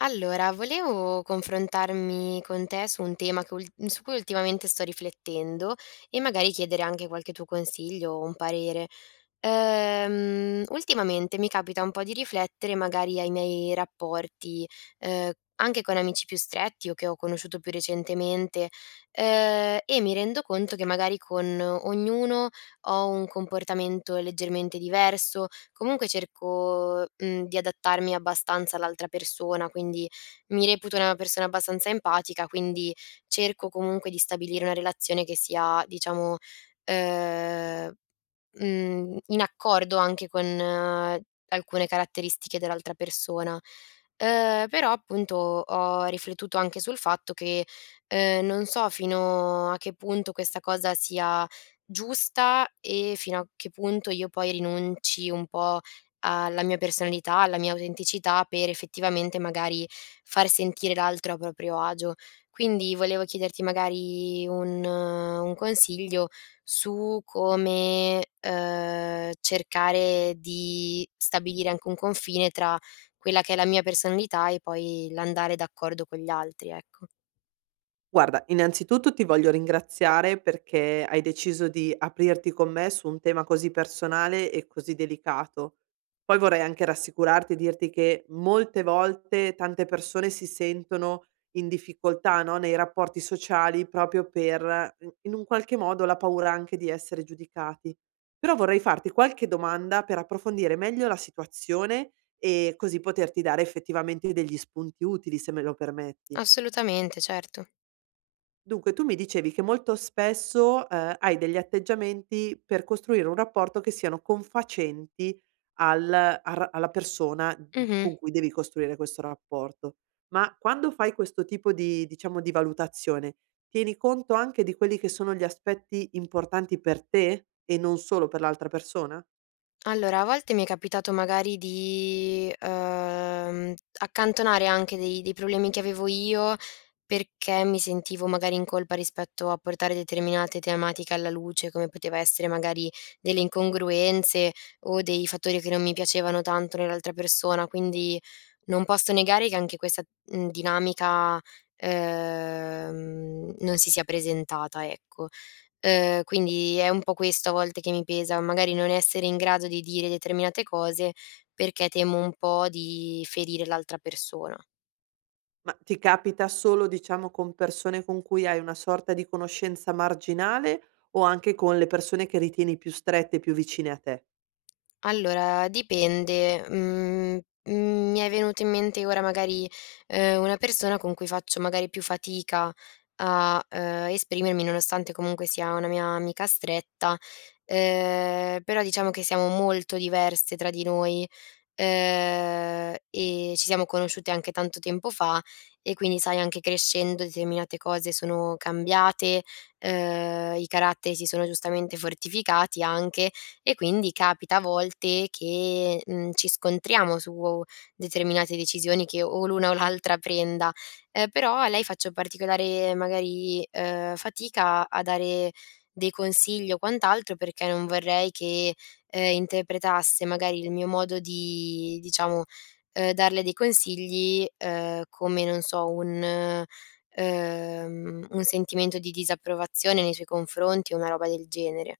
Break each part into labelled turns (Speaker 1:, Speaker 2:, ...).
Speaker 1: Allora, volevo confrontarmi con te su un tema che su cui ultimamente sto riflettendo e magari chiedere anche qualche tuo consiglio o un parere. Ultimamente mi capita un po' di riflettere magari ai miei rapporti, ehm, anche con amici più stretti o che ho conosciuto più recentemente, e mi rendo conto che magari con ognuno ho un comportamento leggermente diverso, comunque cerco, di adattarmi abbastanza all'altra persona, quindi mi reputo una persona abbastanza empatica, quindi cerco comunque di stabilire una relazione che sia diciamo, ehm in accordo anche con alcune caratteristiche dell'altra persona. Però appunto ho riflettuto anche sul fatto che, non so fino a che punto questa cosa sia giusta e fino a che punto io poi rinunci un po' alla mia personalità, alla mia autenticità per effettivamente magari far sentire l'altro a proprio agio. Quindi volevo chiederti magari un consiglio su come, cercare di stabilire anche un confine tra quella che è la mia personalità e poi l'andare d'accordo con gli altri, ecco.
Speaker 2: Guarda, innanzitutto ti voglio ringraziare perché hai deciso di aprirti con me su un tema così personale e così delicato. Poi vorrei anche rassicurarti e dirti che molte volte tante persone si sentono in difficoltà, no, nei rapporti sociali proprio per, in un qualche modo, la paura anche di essere giudicati. Però vorrei farti qualche domanda per approfondire meglio la situazione e così poterti dare effettivamente degli spunti utili, se me lo permetti.
Speaker 1: Assolutamente, certo.
Speaker 2: Dunque, tu mi dicevi che molto spesso, hai degli atteggiamenti per costruire un rapporto che siano confacenti al al ra alla persona,
Speaker 1: Mh-mh.
Speaker 2: con cui devi costruire questo rapporto. Ma quando fai questo tipo di, diciamo, di valutazione, tieni conto anche di quelli che sono gli aspetti importanti per te e non solo per l'altra persona?
Speaker 1: Allora, a volte mi è capitato magari di, accantonare anche dei problemi che avevo io, perché mi sentivo magari in colpa rispetto a portare determinate tematiche alla luce, come poteva essere magari delle incongruenze o dei fattori che non mi piacevano tanto nell'altra persona. Quindi non posso negare che anche questa, dinamica, non si sia presentata, ecco. Quindi è un po' questo a volte che mi pesa, magari non essere in grado di dire determinate cose perché temo un po' di ferire l'altra persona.
Speaker 2: Ma ti capita solo, diciamo, con persone con cui hai una sorta di conoscenza marginale o anche con le persone che ritieni più strette e più vicine a te?
Speaker 1: Allora, dipende. Mhmm, mi è venuto in mente ora magari, una persona con cui faccio magari più fatica a, esprimermi, nonostante comunque sia una mia amica stretta, però diciamo che siamo molto diverse tra di noi, e ci siamo conosciute anche tanto tempo fa e quindi sai anche crescendo determinate cose sono cambiate, i caratteri si sono giustamente fortificati anche e quindi capita a volte che, ci scontriamo su determinate decisioni che o l'una o l'altra prenda, però a lei faccio particolare magari, fatica a dare dei consigli o quant'altro perché non vorrei che, interpretasse magari il mio modo di diciamo, darle dei consigli, come non so un sentimento di disapprovazione nei suoi confronti o una roba del genere.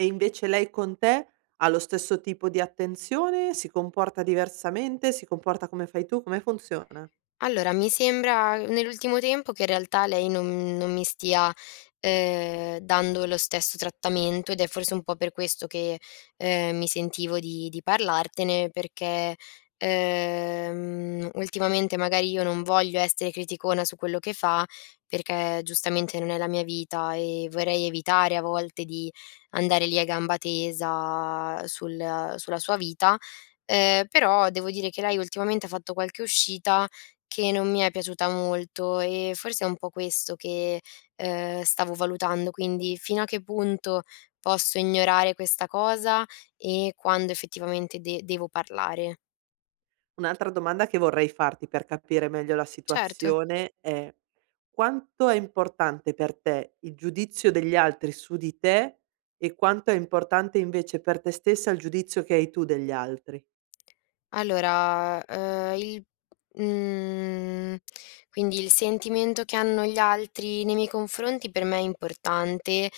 Speaker 2: E invece lei con te ha lo stesso tipo di attenzione? Si comporta diversamente? Si comporta come fai tu? Come funziona?
Speaker 1: Allora, mi sembra nell'ultimo tempo che in realtà lei non mi stia, dando lo stesso trattamento ed è forse un po' per questo che, mi sentivo di parlartene perché, ultimamente magari io non voglio essere criticona su quello che fa, perché giustamente non è la mia vita e vorrei evitare a volte di andare lì a gamba tesa sul sulla sua vita, però devo dire che lei ultimamente ha fatto qualche uscita che non mi è piaciuta molto e forse è un po' questo che, stavo valutando, quindi fino a che punto posso ignorare questa cosa e quando effettivamente de devo parlare.
Speaker 2: Un'altra domanda che vorrei farti per capire meglio la
Speaker 1: Certo.
Speaker 2: situazione è: quanto è importante per te il giudizio degli altri su di te e quanto è importante invece per te stessa il giudizio che hai tu degli altri?
Speaker 1: Allora, il mhmm, quindi il sentimento che hanno gli altri nei miei confronti per me è importante,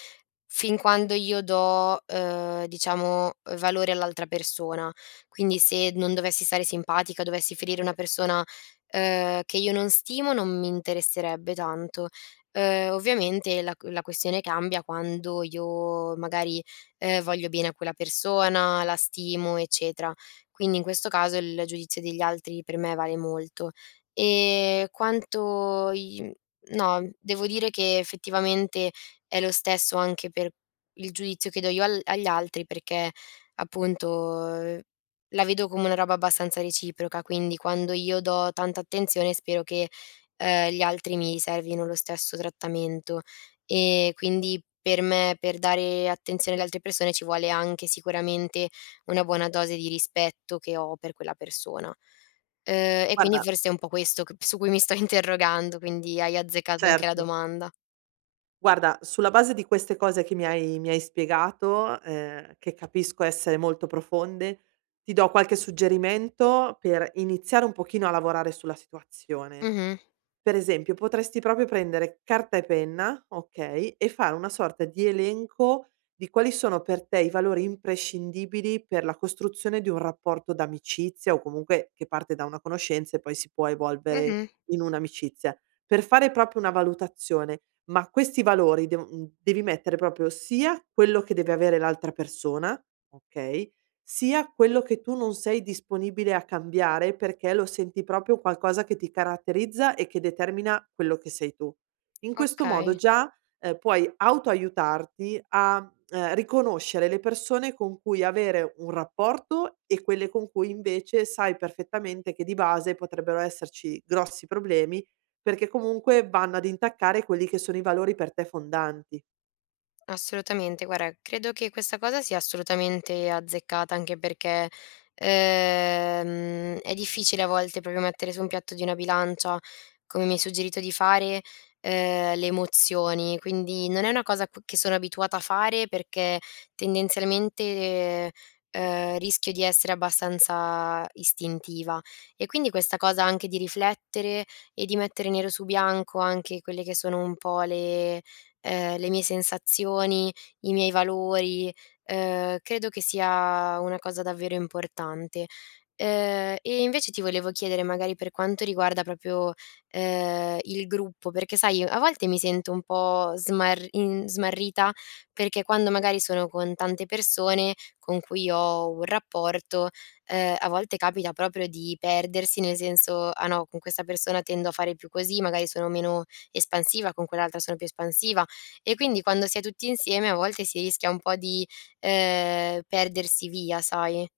Speaker 1: fin quando io do, diciamo, valore all'altra persona. Quindi se non dovessi stare simpatica, dovessi ferire una persona, che io non stimo, non mi interesserebbe tanto. Ovviamente la questione cambia quando io magari, voglio bene a quella persona, la stimo, eccetera. Quindi in questo caso il giudizio degli altri per me vale molto. E quanto i no, devo dire che effettivamente è lo stesso anche per il giudizio che do io al agli altri, perché appunto, la vedo come una roba abbastanza reciproca, quindi quando io do tanta attenzione spero che, gli altri mi riservino lo stesso trattamento. E quindi per me, per dare attenzione alle altre persone ci vuole anche sicuramente una buona dose di rispetto che ho per quella persona. E quindi
Speaker 2: Guarda,
Speaker 1: forse è un po' questo c su cui mi sto interrogando, quindi hai azzeccato anche la
Speaker 2: certo.
Speaker 1: domanda.
Speaker 2: Guarda, sulla base di queste cose che mi hai spiegato, che capisco essere molto profonde, ti do qualche suggerimento per iniziare un pochino a lavorare sulla situazione.
Speaker 1: Mh-mh,
Speaker 2: Per esempio, potresti proprio prendere carta e penna, okay, e fare una sorta di elenco di quali sono per te i valori imprescindibili per la costruzione di un rapporto d'amicizia o comunque che parte da una conoscenza e poi si può evolvere
Speaker 1: mh-mh,
Speaker 2: in un'amicizia, per fare proprio una valutazione. Ma questi valori devi mettere proprio sia quello che deve avere l'altra persona, okay, sia quello che tu non sei disponibile a cambiare perché lo senti proprio qualcosa che ti caratterizza e che determina quello che sei tu. In questo modo
Speaker 1: okay.
Speaker 2: già puoi autoaiutarti a riconoscere le persone con cui avere un rapporto e quelle con cui invece sai perfettamente che di base potrebbero esserci grossi problemi perché comunque vanno ad intaccare quelli che sono i valori per te fondanti.
Speaker 1: Assolutamente, guarda, credo che questa cosa sia assolutamente azzeccata, anche perché, è difficile a volte proprio mettere su un piatto di una bilancia, come mi hai suggerito di fare, le emozioni. Quindi non è una cosa cu che sono abituata a fare perché tendenzialmente, rischio di essere abbastanza istintiva. E quindi questa cosa anche di riflettere e di mettere nero su bianco anche quelle che sono un po' le mie sensazioni, i miei valori, credo che sia una cosa davvero importante. E invece ti volevo chiedere magari per quanto riguarda proprio, il gruppo, perché sai a volte mi sento un po' smarrita, perché quando magari sono con tante persone con cui ho un rapporto, a volte capita proprio di perdersi, nel senso: "Ah no, con questa persona tendo a fare più così, magari sono meno espansiva, con quell'altra sono più espansiva". E quindi quando si è tutti insieme a volte si rischia un po' di, perdersi via, sai?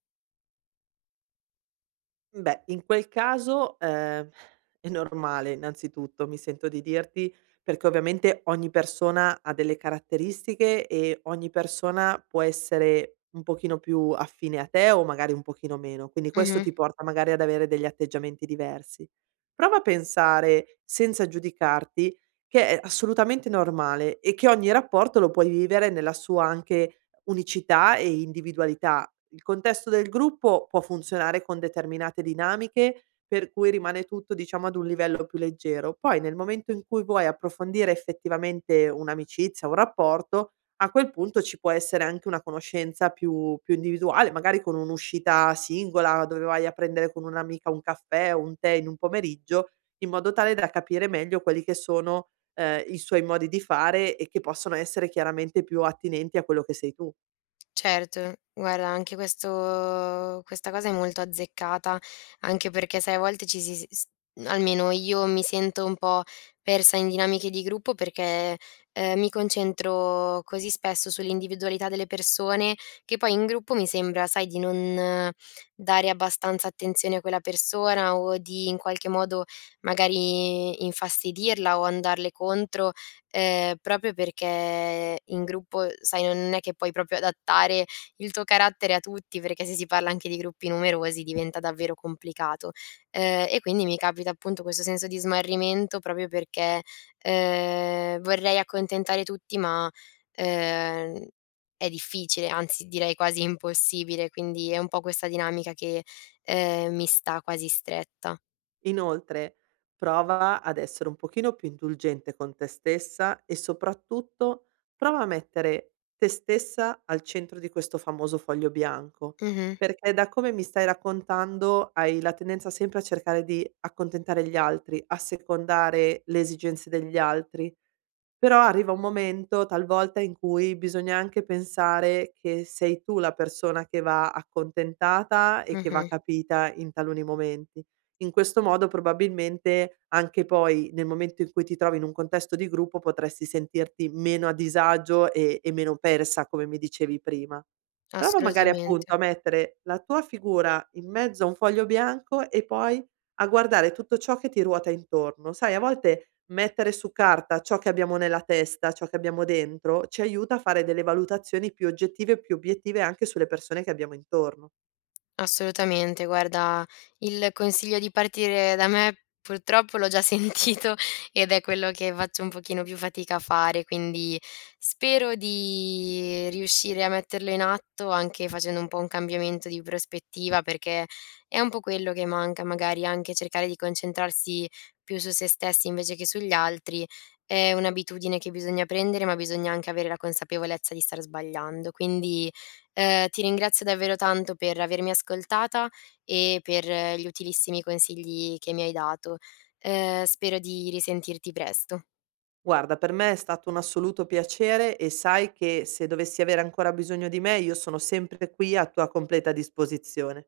Speaker 2: Beh, in quel caso, è normale innanzitutto, mi sento di dirti, perché ovviamente ogni persona ha delle caratteristiche e ogni persona può essere un pochino più affine a te o magari un pochino meno, quindi questo
Speaker 1: Mh-mh.
Speaker 2: ti porta magari ad avere degli atteggiamenti diversi. Prova a pensare, senza giudicarti, che è assolutamente normale e che ogni rapporto lo puoi vivere nella sua anche unicità e individualità. Il contesto del gruppo può funzionare con determinate dinamiche, per cui rimane tutto, diciamo, ad un livello più leggero. Poi nel momento in cui vuoi approfondire effettivamente un'amicizia, un rapporto, a quel punto ci può essere anche una conoscenza più individuale, magari con un'uscita singola, dove vai a prendere con un'amica un caffè o un tè in un pomeriggio, in modo tale da capire meglio quelli che sono, i suoi modi di fare e che possono essere chiaramente più attinenti a quello che sei tu.
Speaker 1: Certo, guarda anche questo questa cosa è molto azzeccata, anche perché sai a volte ci si s almeno io mi sento un po' persa in dinamiche di gruppo perché, mi concentro così spesso sull'individualità delle persone che poi in gruppo mi sembra, sai, di non dare abbastanza attenzione a quella persona o di in qualche modo magari infastidirla o andarle contro. Proprio perché in gruppo, sai, non è che puoi proprio adattare il tuo carattere a tutti, perché se si parla anche di gruppi numerosi diventa davvero complicato. E quindi mi capita appunto questo senso di smarrimento proprio perché, vorrei accontentare tutti ma, ehm, è difficile, anzi direi quasi impossibile, quindi è un po' questa dinamica che, mi sta quasi stretta.
Speaker 2: Inoltre, prova ad essere un pochino più indulgente con te stessa e soprattutto prova a mettere te stessa al centro di questo famoso foglio bianco,
Speaker 1: Mh-mh,
Speaker 2: perché da come mi stai raccontando hai la tendenza sempre a cercare di accontentare gli altri, a secondare le esigenze degli altri, però arriva un momento talvolta in cui bisogna anche pensare che sei tu la persona che va accontentata e che va
Speaker 1: mh-mh,
Speaker 2: capita in taluni momenti. In questo modo probabilmente anche poi nel momento in cui ti trovi in un contesto di gruppo potresti sentirti meno a disagio e meno persa, come mi dicevi prima. Prova magari
Speaker 1: assolutamente.
Speaker 2: appunto a mettere la tua figura in mezzo a un foglio bianco e poi a guardare tutto ciò che ti ruota intorno. Sai, a volte mettere su carta ciò che abbiamo nella testa, ciò che abbiamo dentro, ci aiuta a fare delle valutazioni più oggettive e più obiettive anche sulle persone che abbiamo intorno.
Speaker 1: Assolutamente, guarda, il consiglio di partire da me purtroppo l'ho già sentito ed è quello che faccio un pochino più fatica a fare, quindi spero di riuscire a metterlo in atto anche facendo un po' un cambiamento di prospettiva, perché è un po' quello che manca, magari anche cercare di concentrarsi più su se stessi invece che sugli altri. È un'abitudine che bisogna prendere, ma bisogna anche avere la consapevolezza di star sbagliando. Ti ringrazio davvero tanto per avermi ascoltata e per gli utilissimi consigli che mi hai dato. Spero di risentirti presto.
Speaker 2: Guarda, per me è stato un assoluto piacere e sai che se dovessi avere ancora bisogno di me, io sono sempre qui a tua completa disposizione.